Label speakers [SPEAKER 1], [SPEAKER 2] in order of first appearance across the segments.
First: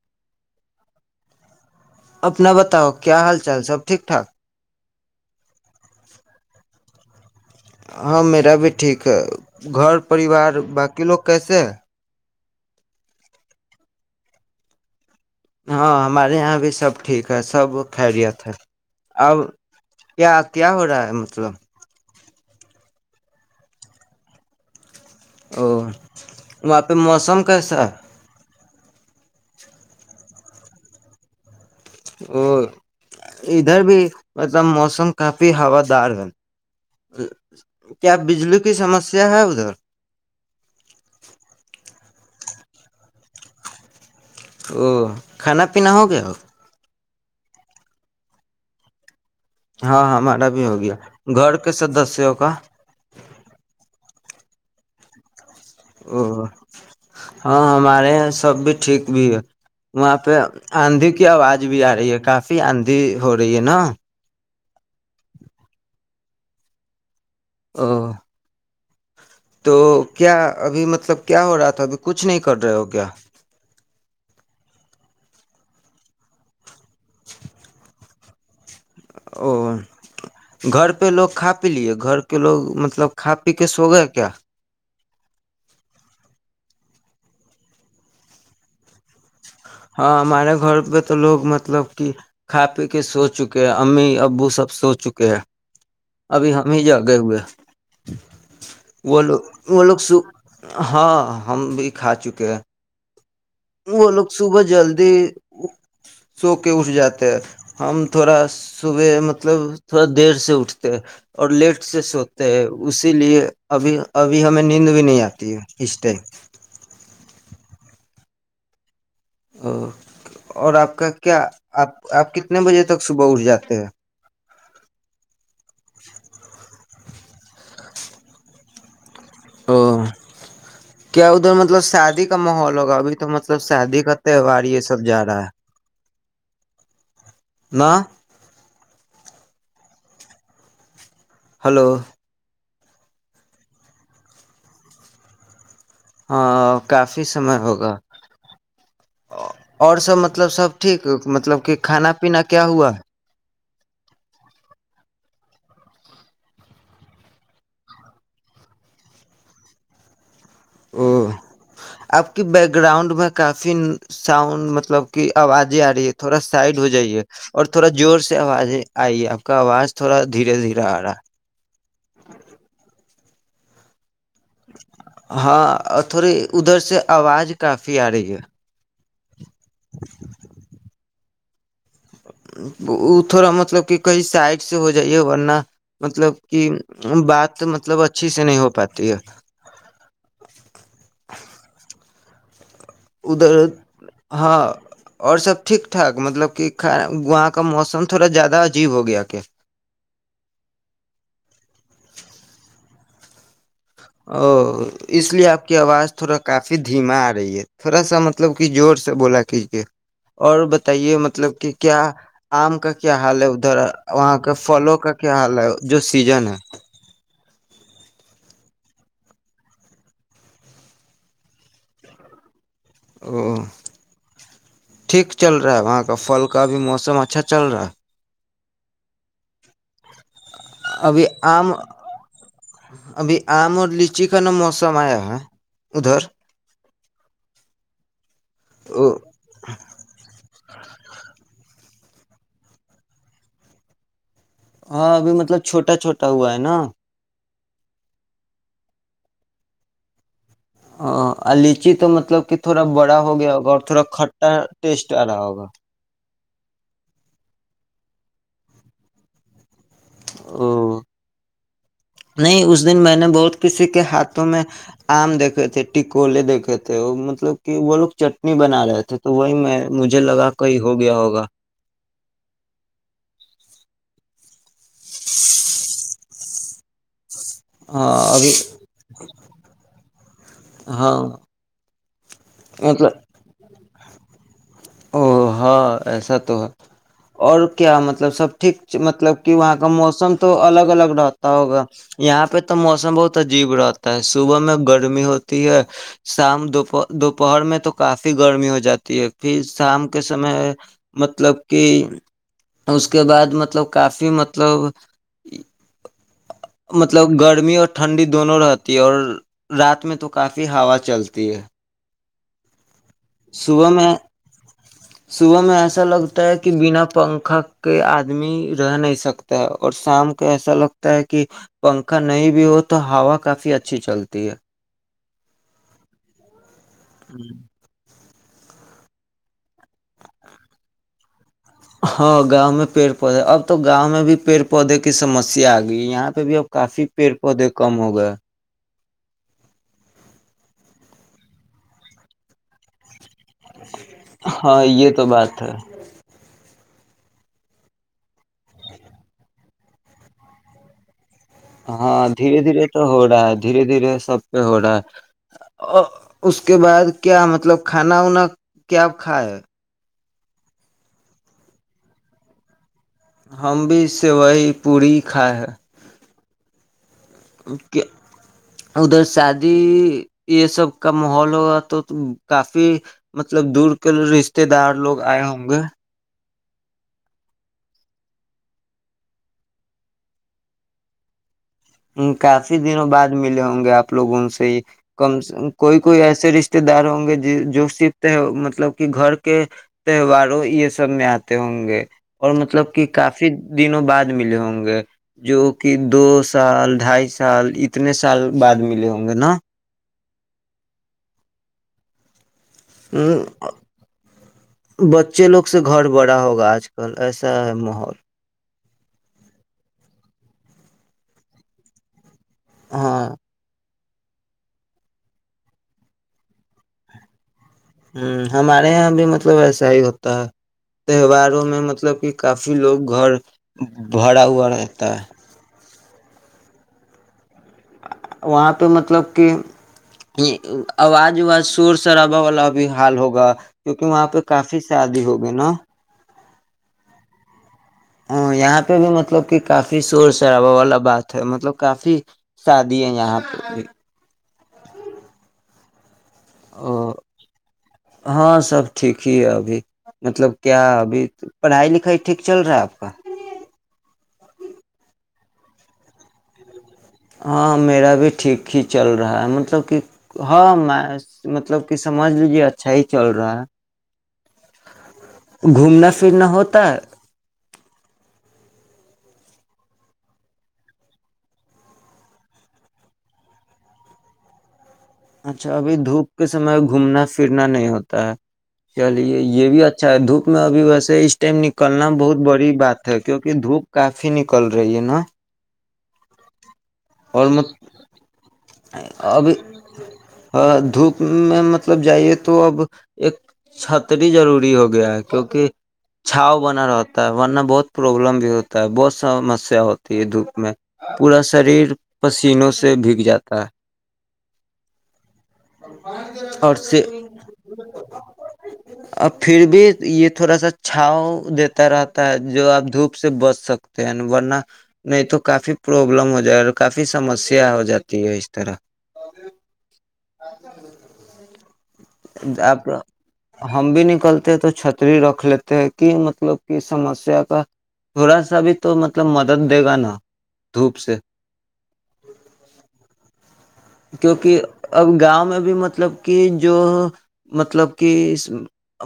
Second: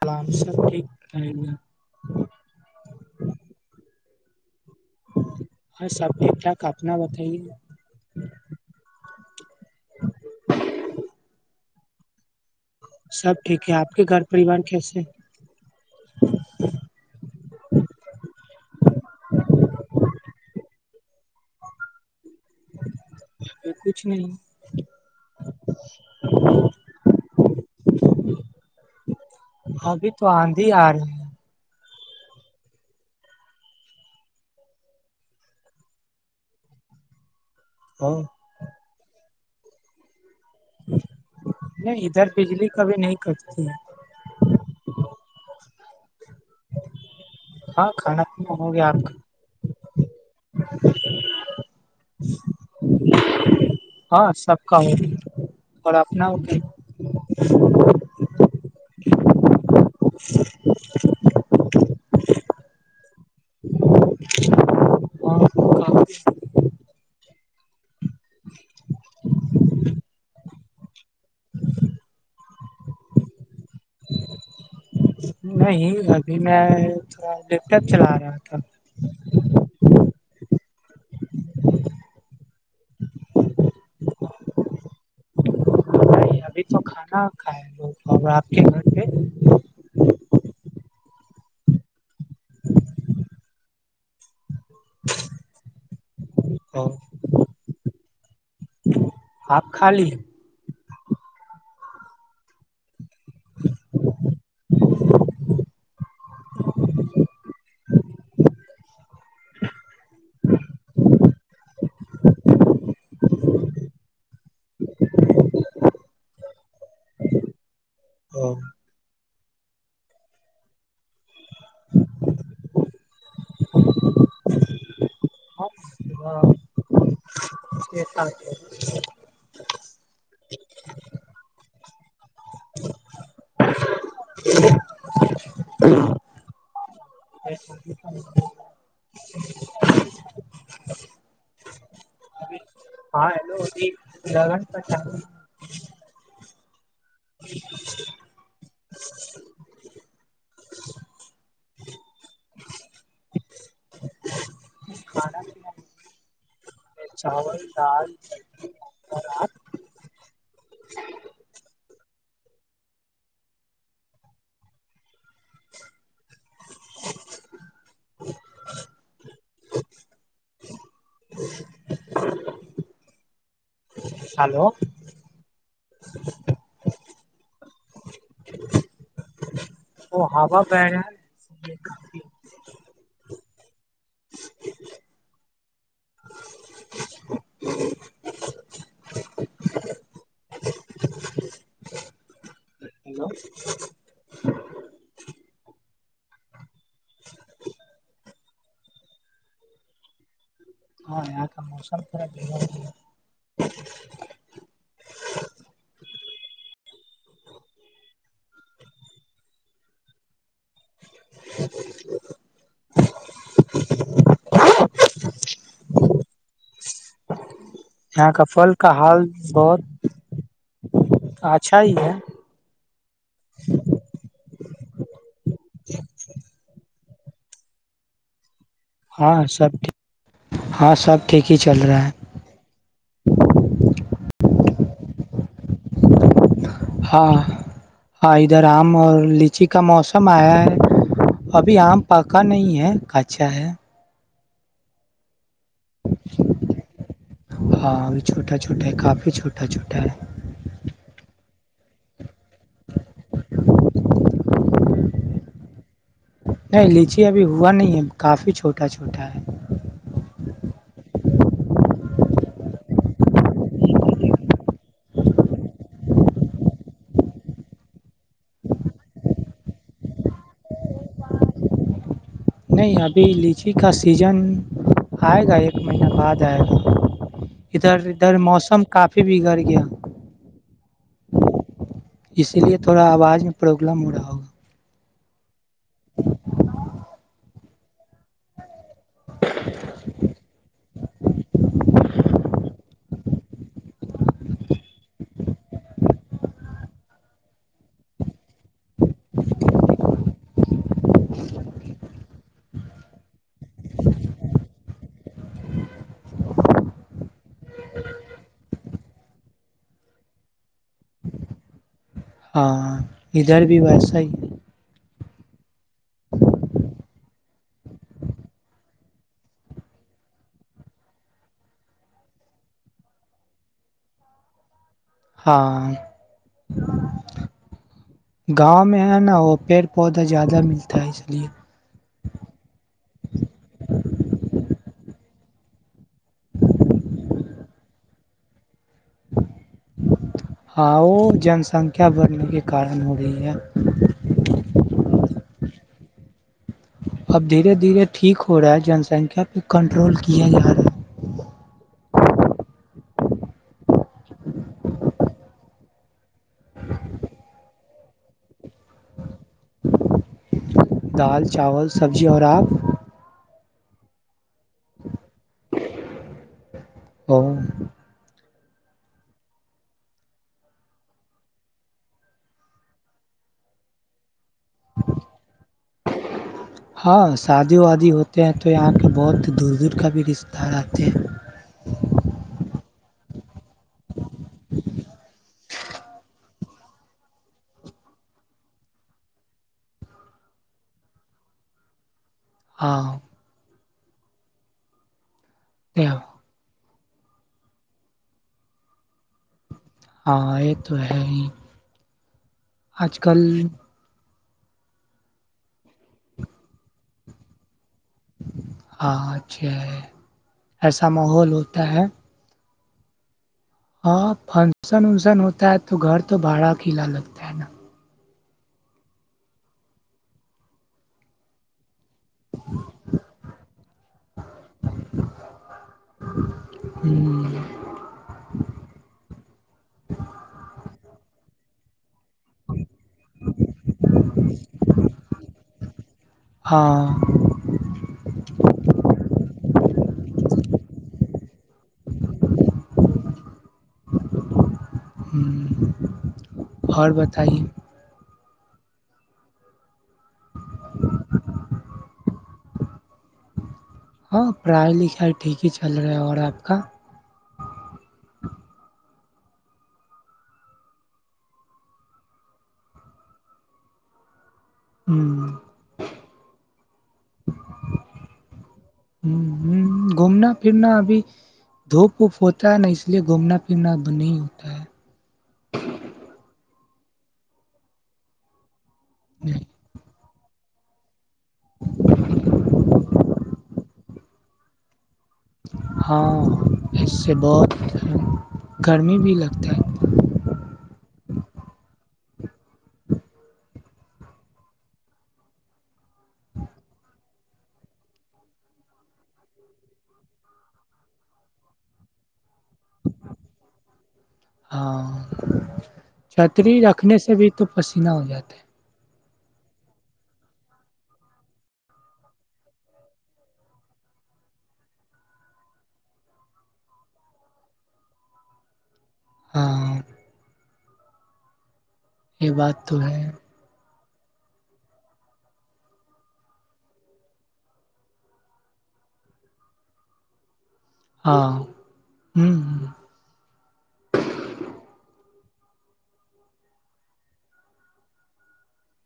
[SPEAKER 1] plan [inaudible]
[SPEAKER 2] اپنا بتاؤ کیا حال چال سب ٹھیک ٹھاک
[SPEAKER 1] ہاں سب ٹھیک ٹھاک اپنا بتائیے
[SPEAKER 2] ہاں میرا بھی ٹھیک ہے گھر پریوار باقی لوگ کیسے ہے
[SPEAKER 1] سب ٹھیک ہے آپ کے گھر پریوار کیسے ہیں
[SPEAKER 2] ہاں ہمارے یہاں بھی سب ٹھیک سب خیریت ہے اب کیا کیا ہو رہا ہے مطلب
[SPEAKER 1] کچھ نہیں
[SPEAKER 2] او وہاں پہ موسم کیسا
[SPEAKER 1] ابھی تو آندھی آ رہی ہیں
[SPEAKER 2] اور ادھر بھی مطلب موسم کافی ہوا دار ہے [unintelligible] کیا
[SPEAKER 1] او
[SPEAKER 2] بجلی کی سمسیا ج ہے ادھر [inaudible]
[SPEAKER 1] نہیں ادھر بجلی کبھی نہیں کٹتی
[SPEAKER 2] او کھانا پینا ہو گیا ہو
[SPEAKER 1] ہاں کھانا پینا ہو گیا آپ کا
[SPEAKER 2] ہاں ہمارا بھی ہو گیا گھر کے سدسوں کا
[SPEAKER 1] کا ہاں سب کا اور
[SPEAKER 2] او
[SPEAKER 1] اپنا ہو گیا
[SPEAKER 2] ہاں ہمارے یہ سب بھی ٹھیک بھیییا [inaudible] وہاں پہ آندھی کی آواز بھی آ رہی ہے کافی آندھی ہو رہی ہے نا
[SPEAKER 1] [inaudible] ہاں [inaudible]
[SPEAKER 2] ا [inaudible] تو کیا ابھی مطلب کیا ہو رہا تھا ابھی کچھ نہیں کر رہے ہو کیا
[SPEAKER 1] نہیں ابھی میں ا ڈ ٹپ چلا رہا [inaudible]
[SPEAKER 2] او گھر پہ لوگ کا پی لیے گھر کے لوگ مطلب کھا پی کے سو گیا کیا
[SPEAKER 1] نہیں ابھی تو کھانا کھائے لوگ اور آپ کے گھر پہ
[SPEAKER 2] ہاں ہمارے گھر پہ تو لوگ مطلب کہ کھا پی کے سو چکے امی ابو سب سو چکے ہیں ابھی ہم ہی
[SPEAKER 1] اور
[SPEAKER 2] جاگے ہوئے وہ لوگ
[SPEAKER 1] آپ
[SPEAKER 2] وہ
[SPEAKER 1] کھا
[SPEAKER 2] لوگ سو ہاں ہم بھی کھا چکے ہیں وہ لو سو کے اٹھ جاتے ہیں ہم تھوڑا صبح مطلب تھوڑا دیر سے اٹھتے ہے اور لیٹ سے سوتے ہے اسی لیے ابھی ابھی ہمیں نیند بھی نہیں آتی ہے اس ٹائم
[SPEAKER 1] ہ
[SPEAKER 2] او اور آپ کا کیا آپ آپ کتنے بجے تک صبح اٹھ جاتے ہیں
[SPEAKER 1] [unintelligible] [unintelligible]
[SPEAKER 2] او کیا ادھر مطلب ساد کا ماحول ہوگا ابھی تو مطلب شادی کا تہوار یہ سب جا رہا ہے
[SPEAKER 1] [unintelligible]
[SPEAKER 2] نا
[SPEAKER 1] السلام علیکم محترم بھائی جان
[SPEAKER 2] ہلو
[SPEAKER 1] ہاں ہیلو ج دگن پر
[SPEAKER 2] ہاں کافی سمے ہوگا اور سب مطلب سب ٹھیک مطلب کہ کھانا پینا کیا ہوا ہے
[SPEAKER 1] کھانا چاول دال چٹنیال
[SPEAKER 2] [unintelligible] آپ کی بیک گراؤنڈ میں کافی ساؤنڈ مطلب کی آوازیں آ رہی ہے تھوڑا سائڈ ہو جائیے اور تھوڑا زور سے آوازیں آئی ہے آپ کا آواز تھوڑا دھیرے دھیرے آ رہا
[SPEAKER 1] [unintelligible] ہلو
[SPEAKER 2] ہاں اور تھوڑی ادھر سے آواز کافی آ رہی ہے
[SPEAKER 1] وہ ہووا پڑ گیا ہے [unintelligible]
[SPEAKER 2] وہ تھوڑا مطلب کہ کہیں سائڈ سے ہو جائیے ورنہ مطلب کہ بات مطلب اچھی سے نہیں ہو پاتی ہے
[SPEAKER 1] ہلو
[SPEAKER 2] ادھر ہاں اور سب ٹھیک ٹھاک مطلب کہ وہاں کا موسم تھوڑا زیادہ عجیب ہو گیا کیا
[SPEAKER 1] ہاں یہاں موسم پورا بمار گ ہے
[SPEAKER 2] او اس لیے آپ کی آواز تھوڑا کافی دھیما آ رہی ہے تھوڑا سا مطلب کہ زور سے بولا کیجے اور بتے مطلب کہ کیا آم کا کیا حال ہے ادھر وہاں کا فھلوں کا کیا حال ہے جو سیزن ہے
[SPEAKER 1] یہاں کا پھل کا حال بہت اچھا ہی ہے
[SPEAKER 2] او ٹھیک چل رہا ہے وہاں کا پھل کا بھی موسم اچھا چل رہا ہے
[SPEAKER 1] ہاں سبٹھیک
[SPEAKER 2] ابھی آم ابھی آم اور لچی چکھن موسمیا ہے ادھر
[SPEAKER 1] ہاں ہاں ادھر آم اور لچی کا موسم آیا ہے ابھی آم پکا نہیں ہے کچا ہے
[SPEAKER 2] ہاں بھی مطلب چھوٹا چھوٹا ہوا ہے نا
[SPEAKER 1] ہاں چھوٹا چھوٹا ہے کافی چھوٹا چھوٹا ہے
[SPEAKER 2] ہاں لیچی تو مطلب کہ تھوڑا بڑا ہو گیا ہوگا اور تھوڑا کھٹا ٹیسٹ آ رہا ہوگا
[SPEAKER 1] نہیں لیجے ابھی ہوا نہیں ہے کافی چھوٹا چھوٹا ہے
[SPEAKER 2] تو نہیں اس دن میں نے بہت کسی کے ہاتھوں میں آم دیکھے تھے ٹکوولے دیکھے تھے مطلب کہ وہ لوگ چٹنی بنا رہے تھے تو وہی میں مجھے لگا کہئی ہو گیا ہوگاج
[SPEAKER 1] نہیں ابھی لیچی کا سیزن آئے گا ایک مہینہ بعد آئے گا ادھر
[SPEAKER 2] ہاں
[SPEAKER 1] ادھر
[SPEAKER 2] ابھی
[SPEAKER 1] موسم کافی بگڑ گیا
[SPEAKER 2] ہاں
[SPEAKER 1] اسی لیے تھوڑا
[SPEAKER 2] مطلب
[SPEAKER 1] آواز میں پرابلم ہو رہا اب [unintelligible]
[SPEAKER 2] او ہاں ایسا تو ہے اور کیا مطلب سب ٹھیک مطلب کہ وہاں کا موسم تو الگ الگ رہتا ہوگا یہاں پہ تو موسم بہت عجیب رہتا ہے صبح میں گرمی ہوتی ہے شام دوپر دوپہر میں تو کافی گرمی ہو جاتی ہے پھر شام کے سمے مطلب کہ اس کے بعد مطلب کافی مطلب مطلب گرمی اور ٹھنڈی دونوں رہتی ہے اور رات میں تو کافی ہوا چلتی ہے
[SPEAKER 1] ہاں ادھر بھی
[SPEAKER 2] صبح میں
[SPEAKER 1] ویسا ہی
[SPEAKER 2] صبح میں ایسا لگتا ہے کہ بنا پنکھا کے آدمی رہ نہیں سکتا ہے اور شام کو ایسا لگتا ہے کہ پنکھا نہیں بھی ہو تو ہوا کافی اچھی چلتی ہے
[SPEAKER 1] ہاں
[SPEAKER 2] ہاں
[SPEAKER 1] گاؤں میں ہے نا وہ پیڑ پودا زیادہ ملتا ہے اس لیے
[SPEAKER 2] ہاں گاؤں میں پیڑ پودے اب تو گاؤں میں بھی پیڑ پودے کی سمسیا آ گئی یہاں پہ بھی اب کافی پیڑ پودے کم ہو گئے
[SPEAKER 1] ہاں وہ جن سنکھیا بڑھنے کے کارن ہو رہی ہے
[SPEAKER 2] ہاں یہ تو بات ہے
[SPEAKER 1] اب دھیرے دھیرے ٹھیک ہو رہا ہے جنسنکھیا پہ کنٹرول کیا جا رہا ہے
[SPEAKER 2] ہاں دھیرے دھیرے تو ہو رہا ہے دھیرے دھیرے سب پہ ہو رہا ہے اس کے بعد کیا مطلب کھانا وانا کیاپ کھائےائے
[SPEAKER 1] دال چاول سبزی اور آپ
[SPEAKER 2] ہم بھی اس سے وہی پورڑی کائے ہے
[SPEAKER 1] اچ اور
[SPEAKER 2] ادھر شادی یہ سب کا ماحول ہوا تو کافی مطلب دور کر رشتے دار لوگ آئے ہوں گے
[SPEAKER 1] ہاں شادی وادی ہوتے ہیں تو یہاں کے بہت دور دور کا بھی رشتہ آتے ہیں
[SPEAKER 2] ہ کافی دنوں بعد ملے ہوں ہ گے آپ لوگوں سے کم کوئی کوئی ایسے رشتے رشتے دار ہوں گے جو صف ت مطلب کہ گھر کے تہواروں یہ سب میں آتے ہوں گے اور مطلب
[SPEAKER 1] ہاں
[SPEAKER 2] کہ کافی دنوں بعد ملے ہوں گے جو کہ
[SPEAKER 1] یہ-
[SPEAKER 2] دوست سال ڈھائی سال اتنے سال بعد ملے ہوں گے نا
[SPEAKER 1] ہئے تو ہے ہی آج کل
[SPEAKER 2] بچے لوگ سے گھر بڑا ہوگا آج کل ایسا ہے مح
[SPEAKER 1] ہاں اچھا ایسا ماحول ہوتا ہے
[SPEAKER 2] ہاں
[SPEAKER 1] ہاں فنکشن وکشن ہوتا ہے تو گھر تو بھاڑا کلا لگتا ہے نا
[SPEAKER 2] ہوں ہمارے یہاں بھی مطلب ایسا ہی ہوتا ہے تہواروں میں مطلب کہ کافی لوگ گھر بھرا ہوا رہتا ہے
[SPEAKER 1] ہوں
[SPEAKER 2] وہاں پہ مطلب کہ آواز وواز سورس شرابا والا بھی حال ہوگا کیونکہ وہاں پہ کافی شادی ہوگی نا
[SPEAKER 1] ہاں
[SPEAKER 2] ہاں یہاں پہ بھی مطلب کہ کافی شور شرابا والا بات مطلب کافی شادی ہے یہاں پہ بھی
[SPEAKER 1] ہوں گھر بتائیے
[SPEAKER 2] ہاں سب ٹھیک ہی ہے ابھی مطلب کیا ابھی پڑھائی لکھائی ٹھیک چل رہا ہے آپ کا
[SPEAKER 1] ہاں پڑھائی لکھائی ٹھیک ہی چل رہا اور آپ کا
[SPEAKER 2] ہاں میرا بھی ٹھیک ہی چل رہا ہے مطلب کہ ہاں میں مطلب کہ سمجھ لیجیے اچھا ہی چل رہا ہے
[SPEAKER 1] ہ ہ ہ
[SPEAKER 2] گھومنا پھرنا ہوتا
[SPEAKER 1] ہ ہ گھومنا پھرنا ابھی دھوپ ووپ ہوتا ہے نا اس لیے گھومنا پھرنا اب نہیں ہوتا ہے
[SPEAKER 2] اچھا ابھی دھوپ کے سمے گھومنا پھرنا نہیں ہوتا ہے چلیے
[SPEAKER 1] ہے
[SPEAKER 2] یہ بھی اچھا ہے دھوپ میں ابھی ویسے ٹائم نکلنا بہت بڑی بات ہے کیونکہ دھوپ کافی نکل رہی ہے نا
[SPEAKER 1] ہاں اس سے
[SPEAKER 2] اور مت
[SPEAKER 1] بہت ہے گرمی بھی
[SPEAKER 2] ا م
[SPEAKER 1] لگتا
[SPEAKER 2] تو اب ایک چھت ہی ضروری ہو گیا ہے کیونکہ چھاؤ بنا رہت ورنہ بہت پروابلم بھی ہوتا ہے بہت س سمسیا ہوتی ہے دھوپ میں پورا شریر پسی تینوں سے بھگ جات
[SPEAKER 1] ہاں چھتری رکھنے سے بھی تو پسینہ ہو جاتا
[SPEAKER 2] اب پھر بھی یہ تھوڑا سا چھاؤ دیتا رہتا ہے جو آپ دھوپ سے بچ سکتے ہیں ورنہ نہیں تو کافی پروبلم ہو جائےا کافی سمسیا ہو جاتی تیی ہے اس طرح
[SPEAKER 1] ہاں
[SPEAKER 2] [inaudible]
[SPEAKER 1] یہ بات
[SPEAKER 2] آپ
[SPEAKER 1] تو ہے
[SPEAKER 2] ہم بھی نہیں کرتے ہیں تو چھتری رکھ لیتے ہیں کہ مطلب کہ سمسیا کا تھوڑا سا بھی تو مطلب مدد دے گا نا دھوپ سے
[SPEAKER 1] ہاں ہوں
[SPEAKER 2] کیونکہ اب گاؤں میں اب مطلب کہ جو مطلب کہ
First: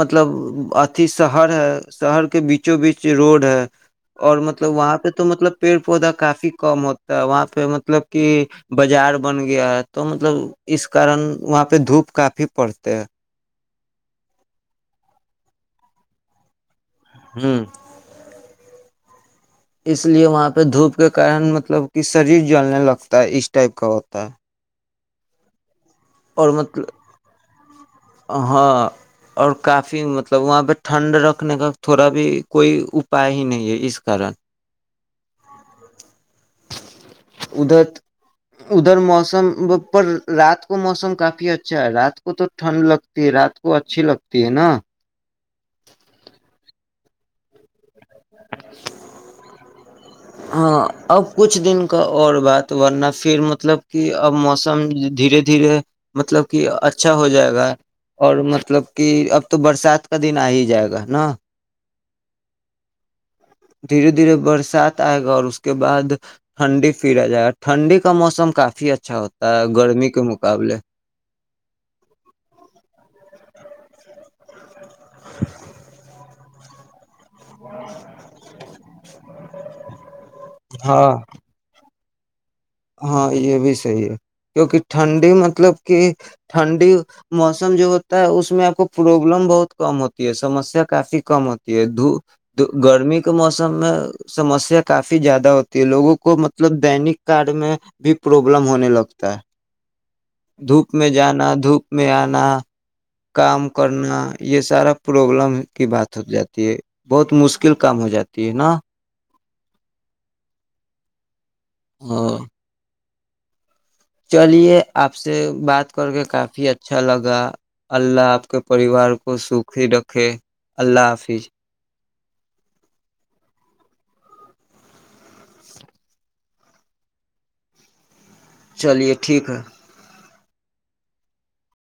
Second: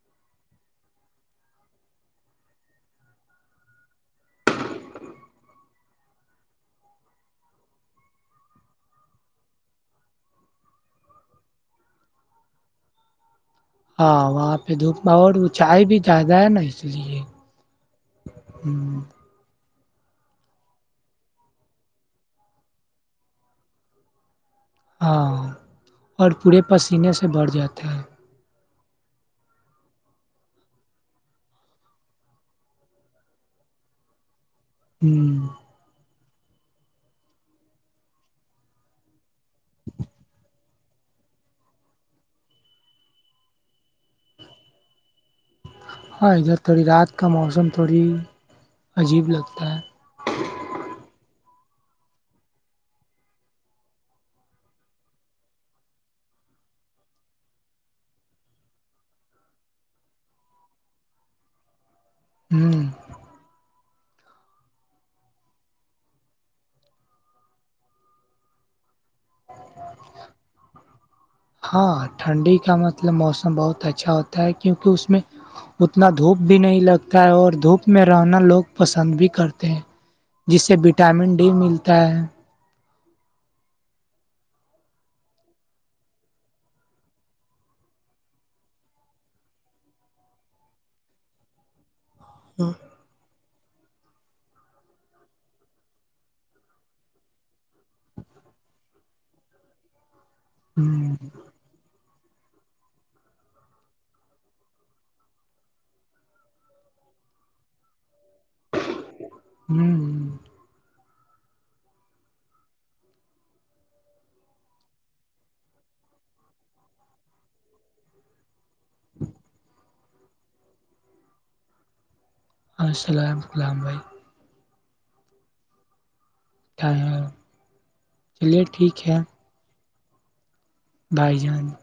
[SPEAKER 2] مطلب اھی شہر ہے شہر کے بیچوں بیچ روڈ ہے اور مطلب وہاں پہ تو مطلب پیڑ پودا کافی کم ہوتا ہے وہاں پہ مطلب کہ بازار بن گیا ہے تو مطلب اس کارن وہاں پہ دھوپ کافی فی پڑھتے
[SPEAKER 1] ہاں وہاں پہ دھوپ ب اور اون چائے بھی زیادہ ہے نا اس اس لیے
[SPEAKER 2] ہ
[SPEAKER 1] ہ
[SPEAKER 2] اس لیے وہاں پہ دھوپ کے کارن مطلب کہ شریر جلنے لگتا ہے اس ٹائپ کا ہوتا ہے
[SPEAKER 1] ہاں اور پورے پسینے سے بڑھ جاتے ہیں
[SPEAKER 2] ہاں اور کافی مطلب وہاں پہ ٹھنڈ رکھنے کا تھوڑا بھی کوئی اپائے ہی نہیں ہے اس کارن
[SPEAKER 1] ہوں
[SPEAKER 2] ادھر ادھر موسم پر رات کو موسم کافی اچھا ہے رات کو تو ٹھنڈ لگتی ہے رات کو اچھی لگتی ہے نا
[SPEAKER 1] ہاں ادھر تھوڑی رات کا موسم تھوڑی عجیب لگتا ہے
[SPEAKER 2] ہاں اب کچھ دن کا اور بات ورنہ پھر مطلب کہ اب موسم دھیرے دھیرے مطلب کہ اچھا ہو جائے گا اور مطلب کہ اب تو برسات کا دن آ ہی جائے گا نا
[SPEAKER 1] ہوں
[SPEAKER 2] دھیرے دھیرے برسات آئے گا اور اس کے بعد ٹھنڈی پھرا جائے گا ٹھنڈی کا موسم کافی اچھا ہوتا ہے گرمی کے مقابلے
[SPEAKER 1] ہاں ٹھنڈی کا مطلب موسم بہت اچھا ہوتا ہے کیونکہ اس میں اتنا دھوپ بھی نہیں لگتا ہے اور دھوپ میں رہنا لوگ پسند بھی کرتے ہیں جس سے
[SPEAKER 2] ہاں
[SPEAKER 1] وٹامن ڈی ملتی [unintelligible]
[SPEAKER 2] ہاں یہ بھی صحیح ہے کیونکہ ٹھنڈی مطلب کہ ٹھنڈی موسم جو ہوتا ہے اس میں آپ کو پربلم بہت کم ہوتی ہے سمسیا کافی کم ہوتی ہے د تو گرمی کا موسم سموسیہ کافی زیادہ ہوتی ہے لوگوں کو مطلب بینک کارڈ میں بھی پرابلم ہونے لگتا ہے دھوپ میں
[SPEAKER 1] ہ
[SPEAKER 2] جانا دھوپ میں آنا کام کرنا یہ سارا پرابلم کی بات ہو جاتی ہے بہت مشکل کام ہو جاتی ہے نا
[SPEAKER 1] ہاں
[SPEAKER 2] ہاں چلیے آپ سے بات کر کے کافی اچھا لگا اللہ آپ کے پریوار کو سخھی رکھے اللہ حافظ
[SPEAKER 1] السلام غلام بھائی تھائڈ چلیے ٹھیک ہے دائی جان